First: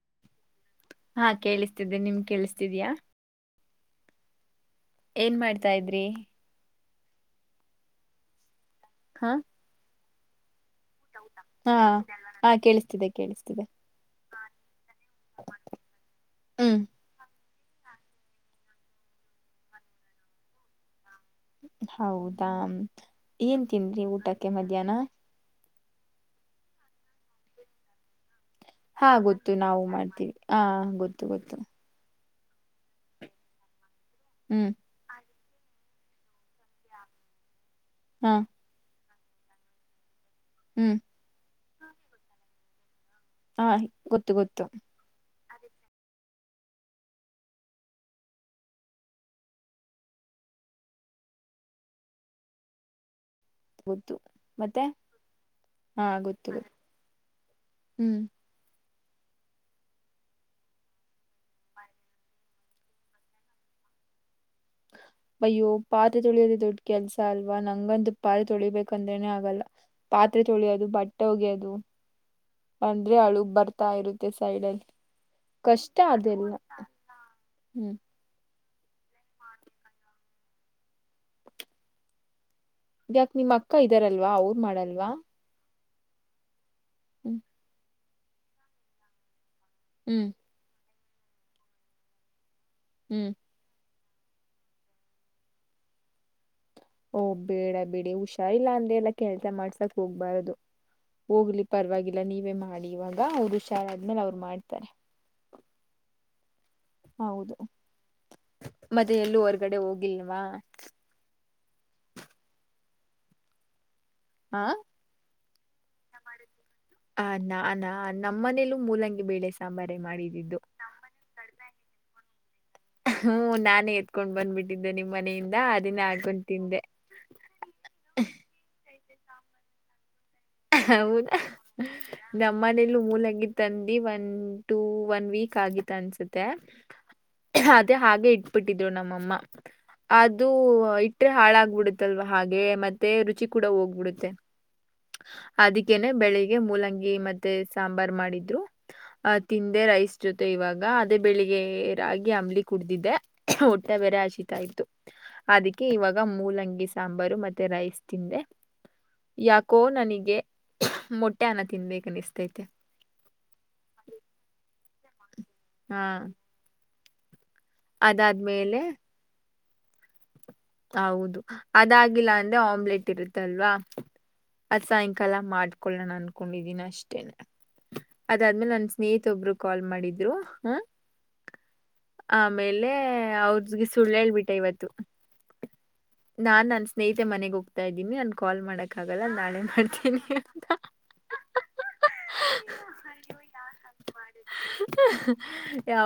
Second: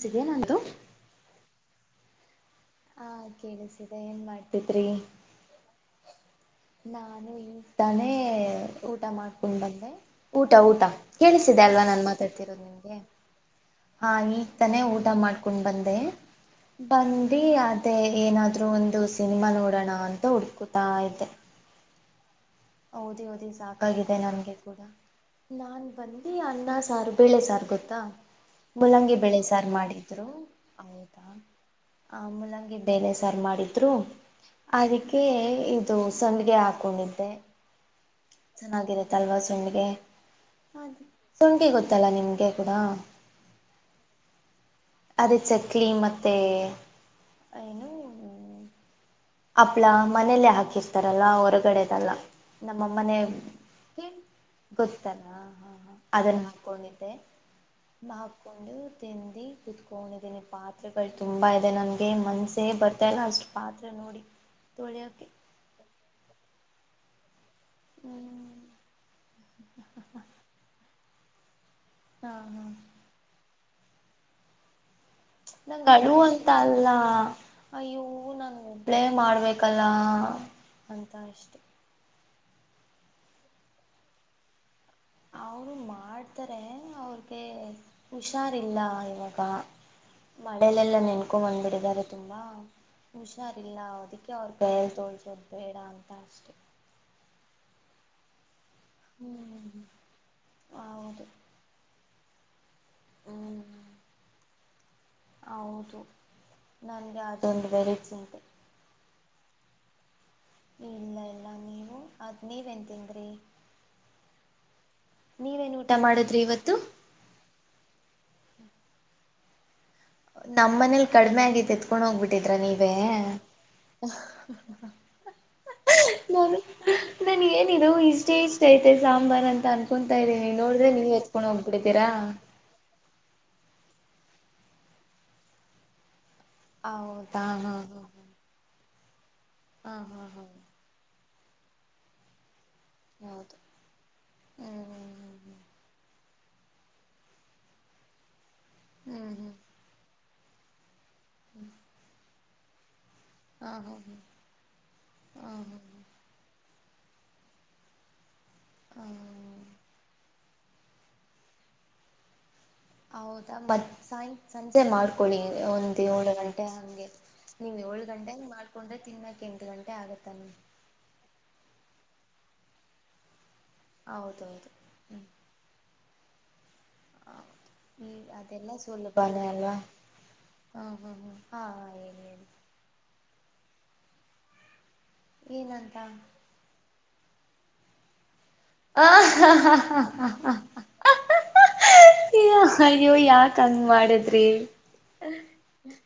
ಸಿದೆಯಾ ನಂದು ಹಾ ಕೇಳಿಸ್ತಿದ್ದೆ ನಿಮ್ಗ್ ಕೇಳಿಸ್ತ್ ಹಾ ಕೇಳ್ಸ್ತೀದೆ ಏನ್ ಮಾಡ್ ಏನ್ ಮಾಡ್ತಾ ಇದ್ರಿ ನಾನು ಈ ತಾನೇ ಊಟ ಹಾ ಮಾಡ್ಕೊಂಡ್ ಬಂದೆ ಊಟಾ ಕೇಳಿಸಿದೆ ಹಾ ಅಲ್ವಾ ನಾನು ಹಾ ಮಾತಾಡ್ತಿರೋದು ನಿಮ್ಗೆ ಕೇಳಿಸ್ತಿದೆ ಕೇಳಿಸ್ತಿದೆ ಹಿ ತಾನೆ ಊಟ ಮಾಡ್ಕೊಂಡ್ ಬಂದೆ ಹ್ಮ್ ಬಂದ ಬೀ ಅದೇ ಏನಾದ್ರೂ ಒಂದು ಸಿನಿಮಾ ನೋಡೋಣ ಅಂತ ಹುಡ್ಕೊತಾ ಇದೆ ಹೌದಾ ಓದಿ ಏನ್ ತಿಂದ್ರಿ ಸಾಕಾಗಿದೆ ಊಟಕ್ಕೆ ಮಧ್ಯಾಹ್ನ ಬಂದಿ ಅನ್ನ ಸಾರ್ ಬೇಳೆ ಸಾರ್ ಗೊತ್ತಾ ಹಾ ಮೂಲಂಗಿ ಬೆಳೆ ಗೊತ್ತು ಸಾರು ನಾವು ಮಾಡಿದ್ದರು ಮಾಡ್ತೀವಿ ಹಾ ಹೌದಾ ಗೊತ್ತು ಗೊತ್ತು ಆ ಮೂಲಂಗಿ ಬೆಳೆ ಸಾರು ಮಾಡಿದ್ರು ಹ್ಮ್ ಅದಕ್ಕೆ ಇದು ಸಂಡ್ಗೆ ಹಾಕೊಂಡಿದ್ದೆ ಹಾ ಚೆನ್ನಾಗಿರತ್ತ ಅಲ್ವಾ ಸಂಡ್ಗೆ ಹ್ಮ್ ಶುಂಕಿ ಗೊತ್ತಲ್ಲಾ ನಿಮ್ಗೆ ಕೂಡ ಹಾ ಗೊತ್ತು ಗೊತ್ತು ಅದೇ ಚಕ್ಲಿ ಮತ್ತೆ ಏನು ಹಪ್ಳಾ ಮನೇಲ್ಲೇ ಹಾಕಿರ್ತಾರಲ್ಲಾ ಹೊರಗಡೆದಲ್ಲ ನಮ್ಮ ಮನೆ ಹ್ಮ ಗೊತ್ತು ಮತ್ತೆ ಗೊತ್ತಲ್ಲ ಹಾ ಹಾ ಅದನ್ನ ಗೊತ್ತು ಗೊತ್ತು ಹಾಕೊಂಡಿದ್ದೆ ಹ್ಮ್ ಹಾಕೊಂಡು ತಿಂದು ಕುತ್ಕೊಂಡಿದೀನಿ ಪಾತ್ರೆಗಳು ತುಂಬಾ ಇದೆ ನನ್ಗೆ ಮನ್ಸೇ ಬರ್ತಾ ಇಲ್ಲ ಅಷ್ಟು ಪಾತ್ ನೋಡಿ ತೊಳೆಯೋಕ್ಕೆ ಅಯ್ಯೋ ಪತ್ರೆ ತೊಳಿಯೋದ ದೊಡ್ಡ ಕೆಲಸ ಅಲ್ ಲ್ವಾ ನಂಗಂದುಪ್ಪಾತ್ ಹ್ಮ್ ತೊಳಿಬೇಕಂದ್ರೇನನೆ ಆಗಲ್ಲ ಪಾತ್ರೆ ತೊಳಿಯೋದು ಬಟ್ಟೆ ಒಗೆಯೋದು ಹಾ ಹಾ ಅಂದ್ರೆ ಅಳು ಬರ್ತಾ ಇರುತ್ತೆ ಸೈಡಲ್ಲಿ ನಂಗೆ ಅಳು ಅಂತ ಅಲ್ಲ ಹ್ಮ್ ಅಯ್ಯವು ನಾನ ಒಬ್ಲೆ ಮಾಡಬೇಕಲ್ಲ ಅಂತ ಅಷ್ಟೆ ಯಾಕ ನಿಮ್ ಅಕ್ಕ ಇದಾರಲ್ವಾ ಅವರು ಮಾಡಲ್ಲ ಅವರು ಮಾಡ್ತಾರೆ ಹ್ಮ್ ಅವ್ರಿಗೆ ಹುಷಾರಿಲ್ಲ ಇವಾಗ ಹ್ಮ್ ಮಳೆಯಲೆಲ್ಲ ನೆನ್ಕೊ ಬಂದ್ಬಿಡಿದ್ದಾರೆ ತುಂಬಾ ಹ್ಮ್ ಹುಷಾರಿಲ್ಲ ಅವದಿಕ್ಕೆ ಅವರಕೈಯಲ್ ತೋಳ್ಸೋದು ಬೇಡ ಅಂತ ಅಷ್ಟೆ ಓ ಬೇಡ ಬಿಡಿ ಹುಷರಿಲ್ಲ ಲ್ಲ ಕೆಲ್ಸ ಹ್ಮ್ ಮಾಡ್ಸಕ್ ಹೋಗ್ಬಾರದು ಹೌದು ಹೋಗ್ಲಿ ಪರವಾಗಿಲ್ಲ ನೀವೇ ಮಾಡಿ ಇವಾಗ ಅವ್ರು ಹ್ಮ್ ಹುಷಾರಾದ್ಮೇಲೆ ಅವ್ರು ಮಾಡ್ತಾರೆ ಹೌದು ನನಗೆ ಹೌದು ಅದೊಂದು ಬರೆ ಚಿಂತೆ ಮತ್ತೆ ಎಲ್ಲೂ ಹೊರಗಡೆ ಹೋಗಿಲ್ಲ ಇಲ್ಲ ಇಲ್ಲ ನೀವು ಅದ್ ನೀವ ಎನ್ ತಿಂದ್ರಿ ಹಾ ನೀವೇನ್ ಊಟ ಮಾಡುದ್ರಿ ಇವತ್ತು ನಮ್ಮ ಮನೇಲೂ ಮೂಲಂಗಿ ಬೇಳೆ ಸಾಂಬಾರ ನಮ್ಮ ಮನೇಲಿ ಕಡಿಮೆ ಆಗಿ ಎತ್ಕೊಂಡ್ ಹೋಗ್ಬಿಟ್ಟಿದ್ರ ನೀ ಹ್ಮ ನಾನೇ ಎತ್ಕೊಂಡ್ ಬಂದ್ಬಿಟ್ಟಿದ್ದೆ ನಿಮ್ ಮನೆಯಿಂದ ಅದನ್ನೇ ಹಾಕೊಂಡ್ ತಿಂದೆ [unintelligible] ನಾವು ಇಷ್ಟೇ ಇಷ್ಟ ಐತೆ ಸಾಂಬಾರ್ ಅಂತ ಅನ್ಕೊತಾ ಇರಿ ಹೌದಾ ನಮ್ಮನಲೂ ಮೂಲಂಗಿ ತಂದಿ ಒನ್ ಟು ಒನ್ ವೀಕ್ ಆಗಿತ್ತ ಅನ್ಸತ್ತ ಹೌದಾ ಹಾ ಅದೇ ಹಾಗೆ ಇಟ್ಬಿಟ್ಟಿದ್ರು ನಮ್ಮಮ್ಮ ಹಾ ಹಾ ಹಾ ಅದು ಹಾ ಬಿಟ್ರೆ ಹಾಳಾಗಬಿಡುತ್ತಲ್ವಾ ಹಾಗೆ ಮತ್ತೆ ರುಚಿ ಹೌದು ಕೂಡ ಹೋಗ್ಬಿಡುತ್ತೆ ಹ್ಮ್ ಅದಕ್ಕೇನೆ ಬೆಳಿಗ್ಗೆ ಮೂಲಂಗಿ ಮೆತ್ತೆ ಸಾಂಬಾರ್ ಮಾಡಿದ್ರು ಹ್ಮ್ ತಿಂದೆ ರೈಸ್ ಜೊತೆ ಇವಾಗ ಅದೇ ಬೆಳಿಗ್ಗೆ ರಾಗಿ ಅಂಬಲಿ ಕುಡ್ದಿದ್ದಿದೆ ಹ್ಮ್ ಊಟ್ಟ ಬೆರೆ ಹ್ಮ್ ಹಸಿತಾ ಇತತ್ತು ಹ್ಮ್ ಅದಕ್ಕೆ ಇವಾಗ ಮೂಲಂಗಿಸ ಸಾಂಬಾರು ಮತ್ತೆ ರೈಸ್ ತಿಂದೆ ಯಾಕೋ ನನಗೆ ಮೊಟ್ಟೆ ಅನ್ನ ತಿನ್ಬೇಕನ್ನಿಸ್ತೈತೆ ಹೌದಾ ಮತ್ ಸಾಯ ಸಂಜೆ ಮಾಡ್ಕೊಳ್ಳಿ ಹಾ ಒಂದ್ ಏಳು ಗಂಟೆ ಹಂಗೆ ನೀವು ಏಳು ಗಂಟೆೆಗೆ ಅದಾದ್ಮೇಲೆ ಮಾಡ್ಕೊಂಡ್ರೆ ತಿನ್ನಾಕ ಎಂಟು ಗಂಟೆ ಆಗತ್ತಾನ ಹೌದು ಅದಾಗಿಲ್ಲ ಅಂದ್ರೆ ಆಮ್ಲೆಟ್ ಇರುತ್ತೆ ಲ್ವಾ ಹೌದೌದು ಆ ಹ್ಮ್ ಸಾಯಂಕಾಲ ಮಾಡ್ಕೊಳ್ಳಣ ಅನ್ಕೊಂಡಿದೀನಿ ಅಷ್ಟೇನೆ ಈ ಅದಾದ್ಮೇಲೆ ಅದೆಲ್ಲ ನನ್ನ ಸ್ನೇಹಿತ ಸುಲಭಾನೇ ಒಬ್ರು ಅಲ್ವಾ ಕಾಲ್ ಮಾಡಿದ್ರು ಹ ಹಾ ಹಾ ಹಾ ಹಾ ಹೇಳಿ ಹೇಳಿ ಆಮೇಲೆ ಲ್ಲೇ ಅವ್ರಗೆ ಸುಳ್ಳ ಹೇಳ್ಬಿಟ್ಟ ಇವತ್ತು ನಂತ ನಾನ್ ನನ್ ಸ್ನೇಿತೆ ಮನೆಗ್ ಹೋಗ್ತಾ ಇದ್ದೀನಿ ನನ್ ಕಾಲ್ ಮಾಡಕ ಆ ಆಗಲ್ಲ ನಾಳೆ ಮಾಡ್ತೀನಿ ಅಂತ ಈ ಅಯ್ಯೋ ಯಾಕ ಹಂಗ ಮಾಡಿದ್ರಿ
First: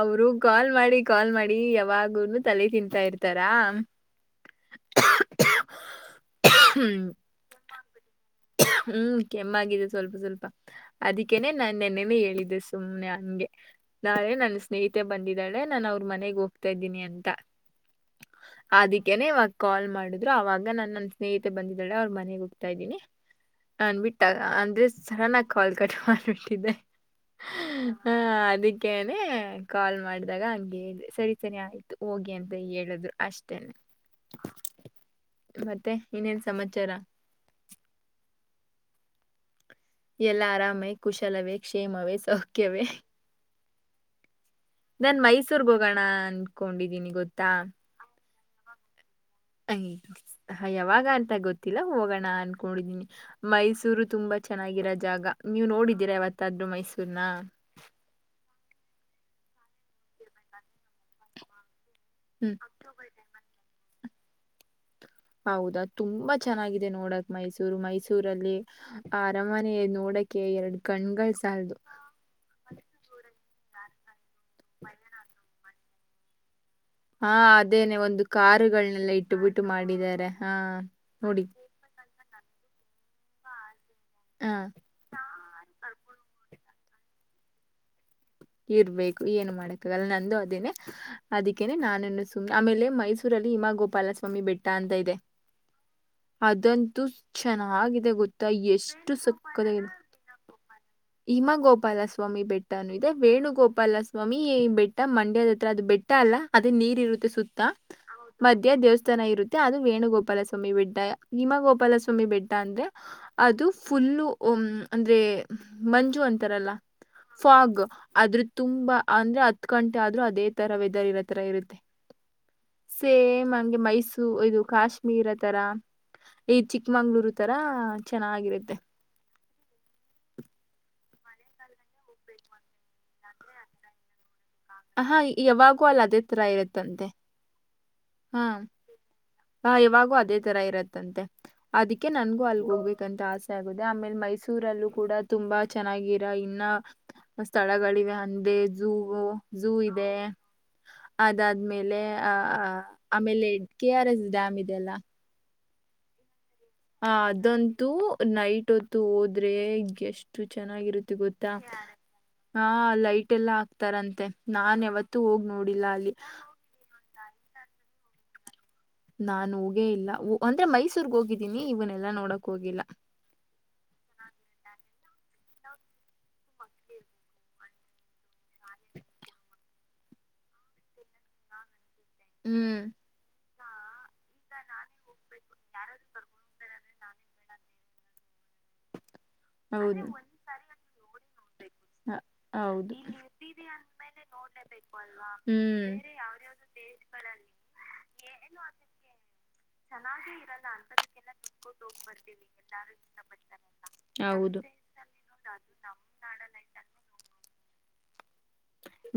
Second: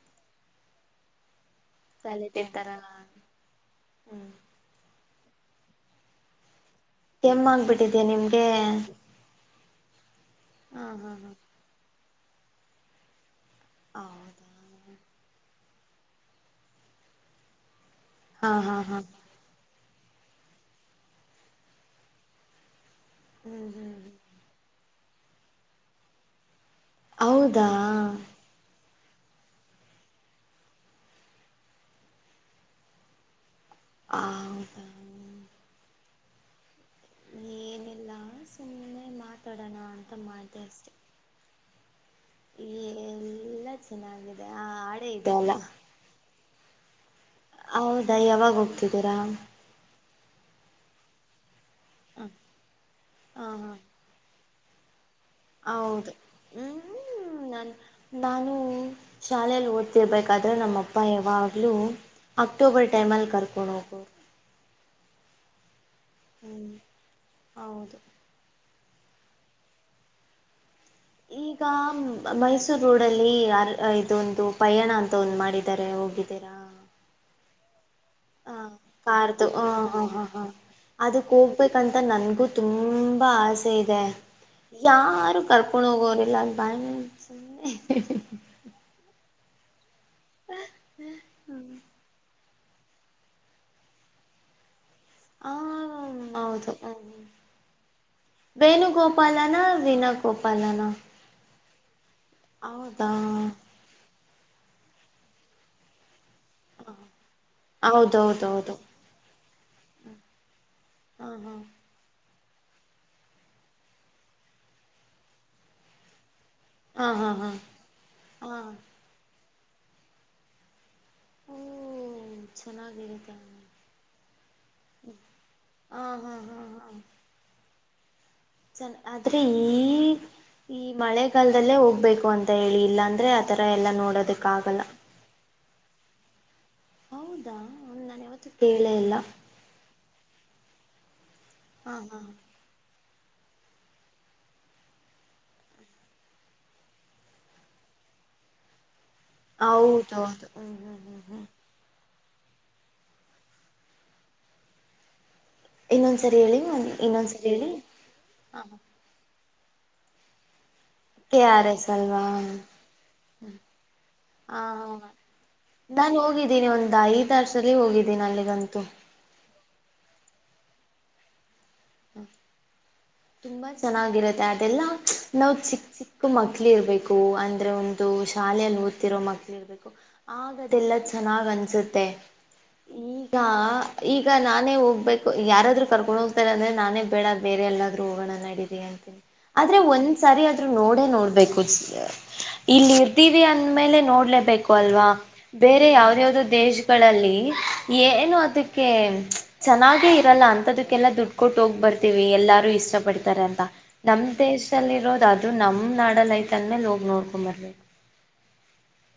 ಅವರು ಕಾಲ್ ಮಾಡಿ ಕಾಲ್ ಮಾಡಿ ಯಾವಾಗನು ತಲೆ ತಿನ್ಂತಾ ಇರ್ತಾರಾ ಹ್ಮ್ ಹ್ಮ್ ಕೆಮ್ಮಗ್ಬಿಟ್ಟಿದ್ಯಾ ನಿಮ್ಗೆ ನಮ್ಮಾಗಿದೆ ಸ್ವಲ್ಪ ಸ್ವಲ್ಪ ಹಾ ಹಾ ಹಾ ಅದಕ್ಕೇನೆ ನಾನು ನೆನ್ನೆ ಹೇಳಿದ್ದೆ ಸುಮ್ನೆ ನನ್ಗೆ ನಾಳೆ ನನ್ ಸ್ನೇಹಿತೆ ಬಂದಿದ್ದಾಳೆ ನಾನು ಅವ್ರ ಮನೆಗ್ ಹೋಗ್ತಾ ಇದ್ದೀನಿ ಅಂತ ಹೌದಾ ಹಾ ಹಾ ಹಾ ಅದಕ್ಕೆನೆವಾಗ ಕಾಲ್ ಮಾಡಿದ್ರು ಆವಾಗ ನಾನನ್ ನನ್ನ ಸ್ನೇಹಿತೆ ಬಂದಿದ್ದಾಳೆ ಅವ್ರ ಮನೆಗೆ ಹೋಗ್ತಾ ಇದ್ದೀನಿ ಹ್ಮ್ ಹ್ಮ್ ಅನ್ಬಿಟ್ಟಾಗ ಅಂದ್ರೆ ಸಣನಾಗಿ ಕಾಲ್ ಕಟ್ ಮಾಡ್ಬಿಟ್ಟಿದೆೆ ಹೌದಾ ಅಕ ಕಾಲ್ ಮಾಡಿದಾಗ ಹಂಗೆ ಹೇಳಿ ಸರಿ ಸರಿ ಆಯ್ತು ಹೋಗಿ ಅಂತ ಹೇಳಿದ್ರು ಅಷ್ಟೇನೆ ಹೌದಾ ಮತ್ತೆ ಇನ್ನೇನ್ ಸಮಾಚಾರ ಏನಿಲ್ಲ ಸುಮ್ಮ್ನೆ ಮಾತಾಡ್ ಎಲ್ಲ ಆರಾಮೇ ಕುಶಲವೇ ಕ್ಷೇಮವೇ ಕೆ ಎಲ್ಲ ಚೆನ್ನಾಗಿದೆ ಆ ಹಾಡೇ ನಾನ ಇದೆಯಲ್ಲ ಮೈಸೂರ್ ಹೋಗೋಣ ಅನ್ಕೊಂಡಿದೀನಿ ಹೌದಾ ಯಾವಾಗ ಹೋಗ್ತಿದ್ದೀರಾ ಹದು ಹ ಯಾವಾಗ ಅಂತ ಗೊತ್ತ ತ್ತಲ್ಲ ಹ ಹೋಗೋಣ ಅನ್ಕೊಂಡಿದೀನಿ ಹ ಮೈಸೂರು ತುಂಬಾ ಚೆನ್ನಾಗಿರೋ ಜಾಗ ನೀವ್ ಹೌದು ನೋಡಿದೀರಾ ಯವತ್ತಾದ್ರೂ ಮೈಸೂರ್ನ ಹ್ಮ್ ನಾನು ನಾನು ಶಾಲೆಯಲ್ಲಿ ಓದ್ತಿರ್ಬೇಕಾದ್ರೆ ನಮ್ಮ ಅಪ್ಪ ಯಾವಾಗ್ಲೂ [unintelligible] ಹ್ಮ್ ಅಕ್ಟೂಬರ್ ಟೈಮಲ್ ಕರ್ಕಣೋಗ ಹೌದಾ ತುಂಬಾ ಚೆನ್ನಾಗಿದೆ ನೋಡಕ್ ಮೈಸೂರು ಹೌದು ಮೈಸೂರಲ್ಲಿ ಅರಾಮನೆ ನೋಡಕೆ ಎರಡು ಕಣ್ಗಳ್ ಈಗ ಸಾಲದು ಮೈಸೂರ್ ರೋಡ್ಲ್ಲಿ ಇದೊಂದು ಪಯಣ ಅಂತ ಒಂದು್ ಮಾಡಿದ ಾರೆ ಹೋಗಿದ್ದೀರಾ ಹಾ ಅದೇನೆ ಒಂದು ಹ ಕಾರುಗಳನೆೆಲ್ಲ ಇಟ್ಟು ಬಿಿಟ್ಟು ಮಾಡಿದ್ದಾರೆ ಹ ಅದಕ್ಕೆ ನೋಡಿ ಹೋಗ್ಬೇಕಂತ ನನ್ಗೂ ತುಂಬಾ ಆಸೆ ಇದೆ ಹಾ ಯಾರು ಕರ್ಕೊಂಡ ಹೋಗೋ ಎಲ್ಲ ಬ ಇರ್ಬೇಕು ಏನು ಮಾಡಕ್ಕಾಗಲ್ಲ ನಂದು ಅದೇನೆ ಅದಕ್ಕೇನೆ ನಾನನ್ನು ು ಆಮೇಲೆ ಮೈಸೂರಲ್ಲಿ ಹಮಾ ಗೋಪಾಲಸ್ವಾಮಿ ಬೆಟ್ಟ ಅಂತ ಇದೆ ಹ ಹ್ಮ ಹೌದು ಹ್ಮ ಅದಂತೂ ಚೆನ್ನಾಗಿದೆ ಗೊತ್ತಾ ಎಷ್ಟು ವೇಣುಗೋಪಾಲನ ವೀಣಾ ಗೋಪಾಲನಾ ಹಿಮ ಗೋಪಾಲಸ್ವಾಮಿ ಬೆಟ್ಟನು ಇ ಮತ್ತೆ ವೇಣುಗೋಪಾಲ ಸ್ವಾಮಿ ಈ ಬೆಟ್ಟ ಮಂಡ್ಯದ ಹತ್ರ ಅದು ಬೆಟ್ಟ ಅಲ್ಲ ಅದೇ ನೀರ್ ಇರುತ್ತೆ ಸುತ್ತ ಮಧ್ಯ ಹೌದೌದೌದು ದೇವಸ್ಥಾನ ಇರುತ್ತೆ ಅದು ವೇಣುಗೋಪಾಲ ಸ್ವಾಮಿ ಬಡ್ಡ ಹಾ ನಿಮ ಹಾ ಗೋಪಾಲಸ್ವಾಮಿ ಬಡ್ಡ ಅಂದ್ರೆ ಅದು ಫುಲ್ಲ ಅಂದ್ರೆ ಮಂಜು ಅಂತ ಹಾ ಹಾ ಹಾ ಫಾಗ್ ಆದ್ರ ಹಾ ತುಂಬಾ ಅಂದ್ರೆ ಹತ್ ಗಂಟೆ ಆದ್ರೂ ಅದೇ ತರ ರತ್ರರ ಓ ಇರುತ್ತೆ ಚೆನ್ನಾಗಿರುತ್ತೆ ಸೇಮ್ ಹಂಗೆ ಮೈಸೂರ್ ಇದು ಕಾಶ್ಮೀರ ತರ ಹಾ ಹಾ ಈ್ ಹಾ ಹಾ ಚಿಕ್ಕಮಂಗ್ಳೂರು ತರಾ ಚೆನ್ನಾಗಿರುತ್ತೆ ಚೆನ್ನ ಆದ್ರೆ ಈ ಈ ಮಳೆಗಾಲದಲ್ಲೇ ಹೋಗ್ಬೇಕು ಅಂತ ಹೇಳಿ ಇಲ್ಲ ಅಂದ್ರೆ ಆತರ ಎಲ್ಲಾ ನೋಡೋದಕ್ಕೆ ಹಾ ಯಾವಾಗೂ ಅಲ್ಲ ಅದೇ ತರ ಇರುತ್ತಂತೆ ಹ್ ನಾನ ಯಾವತ್ತು ಕೇಳೇ ಇಲ್ಲ ಹ ಇವಾಗೂ ಅದೇ ತರ ಇರತ್ತಂತೆ ಹಾ ಅದಕ್ಕೆ ಹಾ ನನ್ಗೂ ಅಲ್ ಹೋಗ್ಬೇಕು ಂತ ಆಸೆ ಆಗುದ ಆಮೇಲೆ ಮೈಸೂರಲ್ಲೂ ಕೂಡ ತುಂಬಾ ಚೆನ್ನಾಗಿರ ಇನ್ನ ಸ್ಥಳಗಳಿವೆ ಹಂದೆ ಝೂವು ಝೂ ಇದೆ ಹೌದೌದು ಹ್ಮ್ ಹ್ಮ್ ಹ್ಮ್ ಹ್ಮ್ ಅದಾದ್ಮೇಲೆ ಆ ಆಮೇಲೆ ಕೆ ಆರ್ ಎಸ್ ಡ್ಯಾಮ್ ಇದೆಲ್ಲ ಇನ್ನೊಂದ್ಸರಿ ಹೇಳಿ ಹ ಇನ್ನೊಂದ್ಸರಿ ಹೇಳಿ ಅದಂತೂ ನೈಟ್ ಹ ಹೊತ್ತು ಹೋದ್ರೆ ಎಷ್ಟು ಚಂದ ಚೆಾಗಿತ್ತ ಕೆ ಗೊತ್ತಾ ಆರ್ ಎಸ್ ಅಲ್ವಾ ಹ ಲೈಟ್ ಎಲ್ಲ ಹಕ್ತಾರಂತೆ ನಾನ್ ಯಾವತ್ತು ಹೋಗ ನೋ ನಾನನ್ ಹೋಗಿದ್ದೀನಿ ಒಂದ್ ಐದರ್ಸಲ್ಲಿ ಹೋಗಿದ್ದೀನಿ ಅಲ್ಲಿಗಂತೂ ನಾು ಹೋಗೇ ಇಲ್ಲ ಅಂದ್ರೆ ಮೈಸೂರ್ಗ್ ಹೋಗಿದ್ದೀನಿ ಇವನ್ನೆಲ್ಲಾ ನೋಡಕ್ ಹೋಗಿಲ್ಲ ತುಂಬಾ ಚೆನ್ನಾಗಿರತ್ತೆ ಅದೆಲ್ಲಾ ನಾವ್ ಚಿಕ್ಕ ಚಿಕ್ಕ ಮಕ್ಳ ಇರ್ಬೇಕು ಅಂದ್ರೆ ಒಂದು ಶಾಲೆಯಲ್ಲಿ ಓದ್ತಿರೋ ಮಕ್ಕಳಿ ಇರಬೇಕು ಆಗ ಅದೆಲ್ಲ ಚೆನ್ನಾಗಿ್ ಅನ್ಸುತ್ತೆ ಹ್ಮ್ ಈಗ ಈಗ ನಾನೇ ಹೋಗ್ಬೇಕು ಯಾರಾದ್ೂ ಕರ್ಕೊಂಡು ಹೋಗ್ತಾರೆ ಅಂದ್ರೆ ನಾನೇ ಬೇಡ ಬೇರೆ ಎಲ್ಲ ಹೋಗೋಣ ನಡಿದೆ ಅಂತನಿ ಆದ್ರೆ ಹೌದು ಒಂದ್ ಸಾರಿ ಆದ್ರೂ ನೋಡೇ ನೋಡ್ಬೇಕು ಹ- ಹೌದು ಇಲ್ಲಿರ್ದೀವಿ ಅಂದ್ಮೇಲೆ ನೋಡ್ಲೇಬೇಕು ಅಲ್ವಾ ಬೇರೆ ಹ್ಮ್ ಯಾವ್ದ ಯಾವ್ದೋ ದೇಶಗಳಲ್ಲಿ ಏನು ಅದಕ್ಕೆ ಚೆನ್ನಾಗೆ ಇರಲ್ಲ ಅಂತದಕ್ಕೆಲ್ಲ ದುಡ್ಡು ಕೊಟ್ಟ ಹೋಗ್ ಬರ್ತೀವಿ ಎಲ್ಲಾರೂ ಇಷ್ಟಪಟ್ಟ ತ ಅಂತ ನಮ್ ಹೌದು ದೇಶದಲ್ಲಿ ಇರೋದು ಅದು ನಮ್ ನಾಡಲ್ಲಿ ಐತ ಲೋಗ ನೋಡ್ಕ ಮರ್ಬೇಕ [inaudible]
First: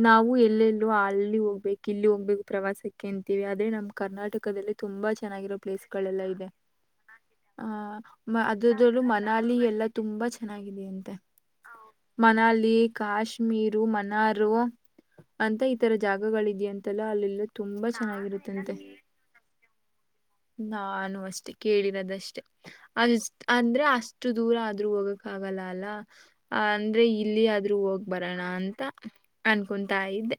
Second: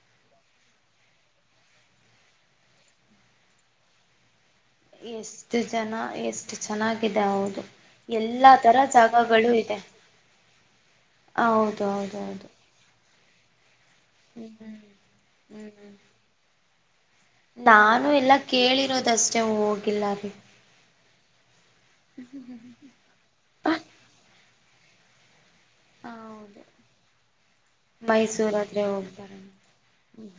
ನಾವು ಎಲ್ಲೆಲ್ಲೋ ಅಲ್ಲಿ ಹೋಗ್ಬೇಕು ಇಲ್ಲಿ ಹೋಗ್ಬೇಕು ಪ್ರವಾಸಕ್ಕೆ ಅಂತೀವಿ ಅದೇ ನಮ್ ಕರ್ನಾಟಕ ಪಕ್ಕದಲ್ಲಿ ತುಂಬಾ ಚೆನ್ನಾಗಿರೋ ಎಷ್ಟು ಜನ ಪ್ಲೇಸ್ಗಳೆಲ್ಲ ಇದೆ ಎಷ್ಟು ಚೆನ್ನಾಗಿದೆ ಹೌದು ಆ ಎಲ್ಲಾ ತರ ಅದ ಮನ ಜಾಗಗಳು ಅಲ್ಲಿ ಎಲ್ಲಾ ತುಂಬಾ ಚೆನ್ನಿದ ಅಂತೆ ಹ ಹೌದ ಹೌದು ಹೌದು ಮನಲಿ ಕಾಶ್ಮೀರು ಮನಾರು ಹ್ಮ್ ಅಂತ ಈತರ ಹ್ಮ್ ಜಾಗಗಳಿದೆಯಂತೆಲ್ಲ ಅಲ್ಲೆಲ್ಲ ತುಂಬಾ ನಾನು ಎಲ್ಲ ಚೆನ್ನಾಗಿರುತ್ತಂತೆ ಕೇಳಿರೋದಷ್ಟೇ ಹೋಗಿಲ್ಲ ರೀ ನಾನು ಅಷ್ಟೆ ಕೇಳಿರೋದಷ್ಟೇ ಅ ಅಂದ್ರೆ ಅಷ್ಟು ದೂರ ಆದ್ರೂ ಹೋಗಕ್ಕ ಆಗಲ್ಲ ಅಲ್ಲ ಹೌದು ಅಂದ್ರೆ ಇಲ್ಲಿ ಆದ್ರೂ ಹೋಗ್ ಬರೋಣ ಅಂತ ಮೈಸೂರಾದ್ರೆ ಹೋಗ್ಬರೋಣ ಅನ್ಕೊತಾ ಇದ್ದೆ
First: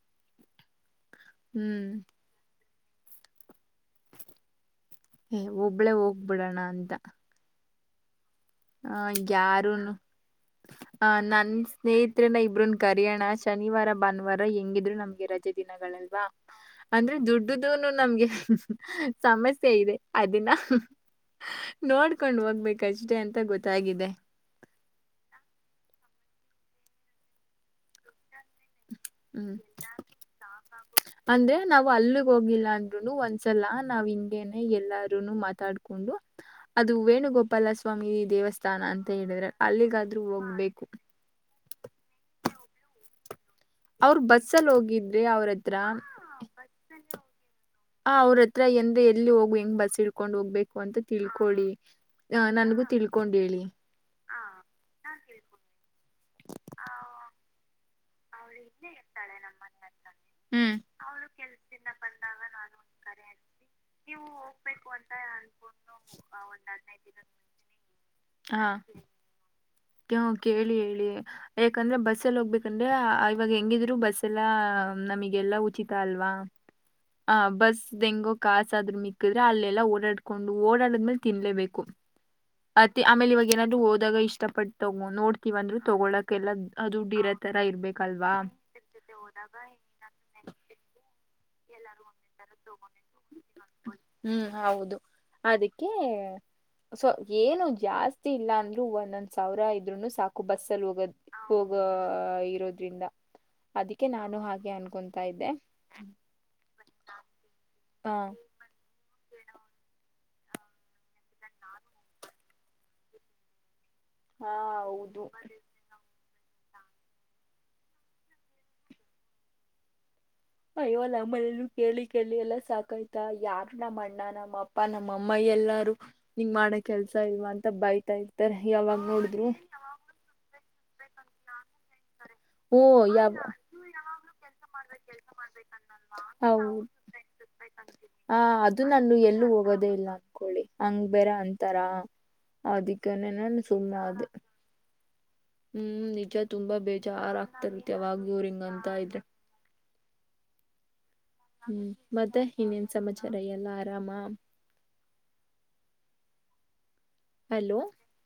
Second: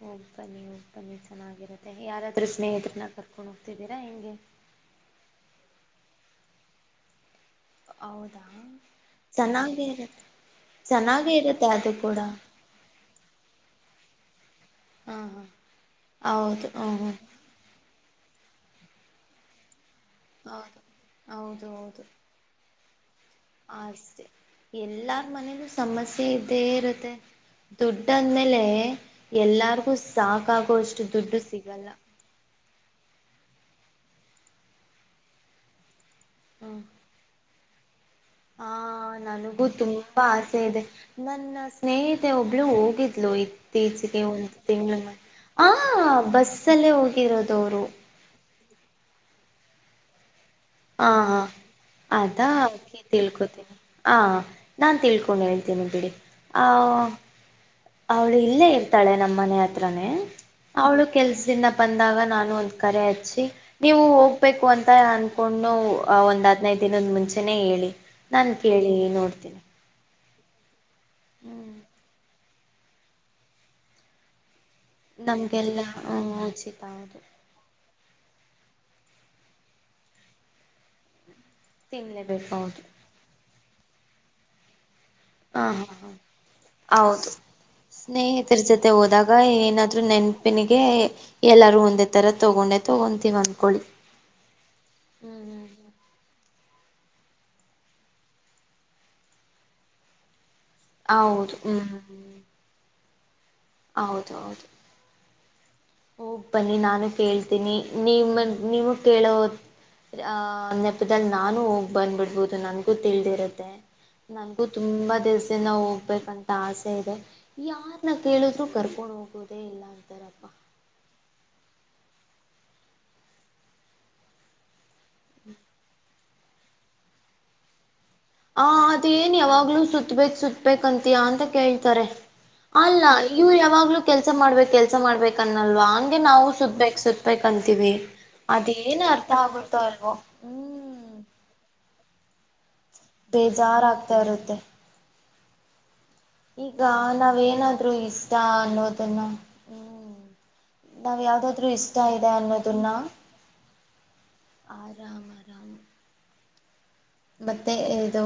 ಹೋಗ್ ಬನ್ನಿ ಹೋಗ್ಬನ್ನಿ ಹ್ಮ್ ಚೆನ್ನಾಗಿರುತ್ತೆ ಯಾರಾದ್ರೂ ಸ್ನೇಹತ್ರೆ ನ್ನ ಕರ್ಕೊಂಡು ಹೋಗ್ತಿದ್ದೀರಾ ಹೆಿಂಗೆ ಏ್ ಒಬ್ಬಳೇ ಹೋಗ್ಬಿಡೋಣ ಅಂತ ಹೌದು ಹಾ ಯಾರುನು ಆ ಚೆನ್ನಾಗೇ ನನ್ ಇರುತ್ತೆ ಅದು ಕೂಡ ಸ್ನೇಹಿತರನ ಇಬ್್ರನ್ ಕರ್ಯೋಣ ಶನಿವಾರ ಭಾನುವಾರ ಹೆಂಗಿದ್ರು ಹಾ ನಮ್ಗೆ ರಜೆ ಹಾ ದಿನಲ್ವಾ ಹೌದು ಹ್ಮ್ ಅಂದ್ರೆ ಹ್ಮ್ ದುಡ್ಡ ನಮ್ಗೆ ಸಮಸ್ಯೆ ಇದೆ ಅದನ್ನ ಹೌದು ನೋಡ್ಕೊಂಡ್ ಹೋಗ್ಬೇಕು ಪ್ರೆಸಿಡೆಂಟ್ ಅಷ್ಟೆ ಎಲ್ಲಾರ ಮನೇಲ ಸಮಸ್ಯೆ ಇದ್ದೇ ಇರುತ್ತೆ ದುಡ್ಡ ಅ್ಮೇಲೆ ಹ್ಮ್ ಎಲ್ಲಾರ್ಗು ಸಾಕಾಗೋಷ್ಟು ದುಡ್ಡು ಸಿಗಲ್ಲ [inaudible] ಲ್ಲಾ ನಾವ್ ಹಿಂಗೇನೆ ಎಲ್ಲಾರನು ಮಾತಾಡ್ಕೊಂಡು ಹ್ಮ್ ಅದು ವೇಣುಗೋಪಾಲ ಸ್ವಾಮಿ ಆ ದೇವಸ್ಥಾನ ಅಂತ ಹೇಳಿದ್ರೆ ನನಗೂ ಅಲ್ಲಿಗಾದ್ರೂ ಹೋಗ್ಬೇಕು ನ ಒಬ್ಲು ಹೋಗಿದ್ದಲುಯ ಇತ್ತೀಚೆಗೆ ಅವ್ರು ಒಂದು ಬಸ್ಸಲ್ಲಿ ತಿಂಗಳ ಮ ಹೋಗಿದ್ರೆ ಆ ಅವ್ರತ್ರ ಬಸ್ಸಲ್ಲೇ ಹೋಗಿರೋದುವರು ಆ ಅವ್ರ ಹತ್ರ ಎಂದ ಎಲ್ಲಿ ಹೋಗ್ ಹೆಂಗ್ ಬಸ್ ಇಳ್ಕೊಂಡ್ ಹೋಗ್ಬೇಕು ಅಂತ ತಿಳ್ಕೊಿ ಅದಾಕೆ ತಿಳ್ಕೋತೀನಿ ಹ ನಾನ್ ತಿಳ್ಕೊಂಡ ಹೇಳ್ತೇನೆಿ ಬಿಡಿ ಆ ಅವಳು ಇಲ್ಲೇ ಇರ್ತಾಳೆ ನಮ್ಮ ಮನೆ ಹತ್ರನೇ ಅವಳು ಕೆಲ್ಸಿನ ಬಂದಾಗ ನಾನು ಕರೆ ಹಚ್ಚಿ ನೀವು ಹೋಗ್ಬೇಕು ಅಂತ ಕಕೊಂಡು ಒಂದ್ ಹದ್ನೈದ್ ದಿನದ ಮುಂಚೆನೆೇ ಹೇಳಿ ನಾನ್ ಕೇಳಿ ನೋಡ್ತೇನಿ ಕೆ ಕೇಳಿ ಹೇಳಿ ಯಾಕಂದ್ರೆ ಬಸ್ ಎಲ್ಲಿ ಹೋಗ್ಬೇಕಂದ್ರೆ ಇವಾಗ ಹೆಂಗಿದ್ರು ಬಸ್ ಎಲ್ಲಾ ನಮಲ್ಲ ನಮಗೆಲ್ಲ ಉಚಿತ ಅವಾ ಉಚಿತ ಹೌದು ಬ ಕಾಸಾದ್ರು ಮಿಕ್ಕಿದ್ರೆ ಅಲ್ಲೆಲ್ಲಾ ಓಡಾಡ್ಕೊಂಡು ಓಡಾಡದ್ಮೇಲೆ ತಿನ್ಲೇಬೇಕು ತಿನ್ನಲೇಬೇಕು ಹೌದು ಮತ್ತೆ ಆಮೇಲೆ ಇವಾಗ ಏನಾದ್ಹೋದಾಗ ಇಷ್ಟಪಟ್ಟ ಹಾಂ ನೋಡ್ತವಂದ್ರರು ಹಾಂ ಹಾಂ ಹೌದು ತಗೋಳಕಲ್ಲದುಡ್ಡರ ತರ ಇರ್ಬೇಕಲ್ವಾ ಸ್ನೇಹಿತರ ಜೊತೆ ಹೋದಾಗ [unintelligible] ನೆನಪಿನಿಗೆ ಎಲ್ಲರೂ ಒಂದತ್ತ ತರ ತಗೊಂಡೆ ತಗೊಂತೀವಿ ಅಂದಕೊಳ್ಳಿ ಹ್ಮ್ ಹೌದು ಹ್ಮ್ ಅದಕ್ಕೆ ಸೊ ಏನು ಜಾಸ್ತಿ ಇಲ್ಲ ಅಂದ್ರು ಒಂದೊಂದ್ ಸಾವಿರ ಇದ್ರುನು ಸಾಕ ಬಸ್ಸಲ್ಲಿ ಹೋಗೋದ ಹೌದು ಹೋಗ ಹ್ಞೂ ಇರೋದ್ರಿಂದ ಅದಕ್ಕೆ ನಾನು ಹಾಗೆ ಅನ್ಕೊತಾ ಇದ್ದೆ ಓ ಬನ್ನಿ ನಾನು ಕೇಳ್ತೀನಿ ಹ ನಿಮ್ಮ ನೀವು ಕೇಳೋ ನೆಪದಲ್ಲಿ ನಾನು ಹೋಗಿ ಬಂದ್ಬಿಡ್ಬೋದು ನನ್ಗೂ ತಿಳಿದಿರುತ್ತೆ ಹಾ ನನ್ಗು ತುಂಬಾ ಹೌದು ದಲ್ಸದ ನವು ಹೋಗ್ಬೇಕಂತ ಆಸೆ ಇದೆ ಯಾರನ್ನ ಕೇಳಿದ್ರು ಕರ್ಕೊಂಡು ಹೋಗೋದೇ ಇಲ್ಲ ಅಂತಾರಪ್ಪ ಅಯ್ಯವಲ್ಲ ಅಮ್ಮನ ಕೇಳಿ ಕೇಳಿ ಎಲ್ಲ ಸಾಕಾಯ್ತ ಯಾರು ನಮ್ಮ ಅಣ್ಣ ನಮ್ಮ ಅ ಪ್ಪಾ ನಮ್ಮ ಅಮ್ಮಿ ಎಲ್ಲಾರು ನಿಂಗ್ ಮಾಡ ಕೆಲ್ಸ ಇಲ್ವಾ ಅಂತ ಬಯ ಹ ಅದೇಏನ್ ಯಾವಾಗ್ಲೂ ಸತ್ಬೇಕೇ ಸತ್ಬೇಕೇಕ್ ಅಂತಯಾ ಅಂತ ಕೇಳ್ತಾರೆ ಓ ಅಲ್ಲ ಯಾವ ನೀವು ಯಾವಾಗ್ಲೂ ಕೆಲ್ಸ ಮಾಡ್ಬೇಕು ಕೆಲ್ಸ ಮಾಡ್ಬೇಕನ್ನಲ್ವಾ ಹಂಗೆ ನಾವು ಹೌದು ಸುತ್ಬೇಕಕ್ ಸತ್ಬೇಕ ಅಂತೀವಿ ಹ ಅದು ಅದೇನು ನಲ್ಲು ಅರ್ಥ ಎಲ್ಲೂ ಆಗುತ್ತೋ ಹೋಗೋದೇ ಇಲ್ಲ ಅಲ್ವೋ ಅಂದಕೊಳ್ಳಿ ಹಂಗ್ ಹ್ಮ್ ಬೇರೆ ಅಂತಾರ ಅದಕ್ಕೆನ್ನ ಸನ್ನ ಬೇಜಾರಾಗ್ತಾ ಅದ ಇರುತ್ತೆ ಹ್ಮ್ ನಿಜ ತುಂಬಾ ಈಗ ಬೇಜಾರ ನಾವೇನಾದ್ರೂ ಆಗ್ತರ್ತ್ಯ ಇಷ್ಟ ಅವಾಗೋರಿಂಗ ಅಂತ ಅನ್ನೋದನ್ನ ಇದ್ರೆ ಹ್ಮ್ ನಾವ್ ಯಾವ್ದಾದ್ರು ಹ್ಮ್ ಇಷ್ಟ ಇದೆ ಮತ್ತೆ ಅನ್ನೋದನ್ನ ಇನ್ನೇನ್ ಸಮಾಚಾರ ಎಲ್ಲ ಆರಾಮ ಆರಾಮ ಆರಾಮ ಮತ್ತೆ ಹಲೋ ಇದು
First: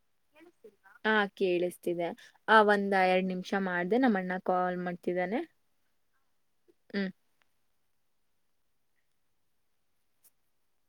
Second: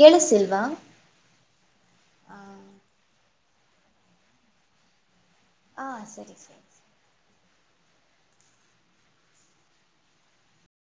ಕೇಳಸಿಲ್ವಾ ಹ ಕೇಳಿಸ್ತಿದೆ ಆ ಒಂದ್ ಎರಡ್ ನಿಮಿಷ ಮಾಡ್ದೆ ನಮ್ಮ ಅಣ್ಣ ಕಾಲ್ ಮಾಡ್ತಿದ್ದಾನೆ ಹಾ ಸರಿ ಸರಿ ಹ್ಮ್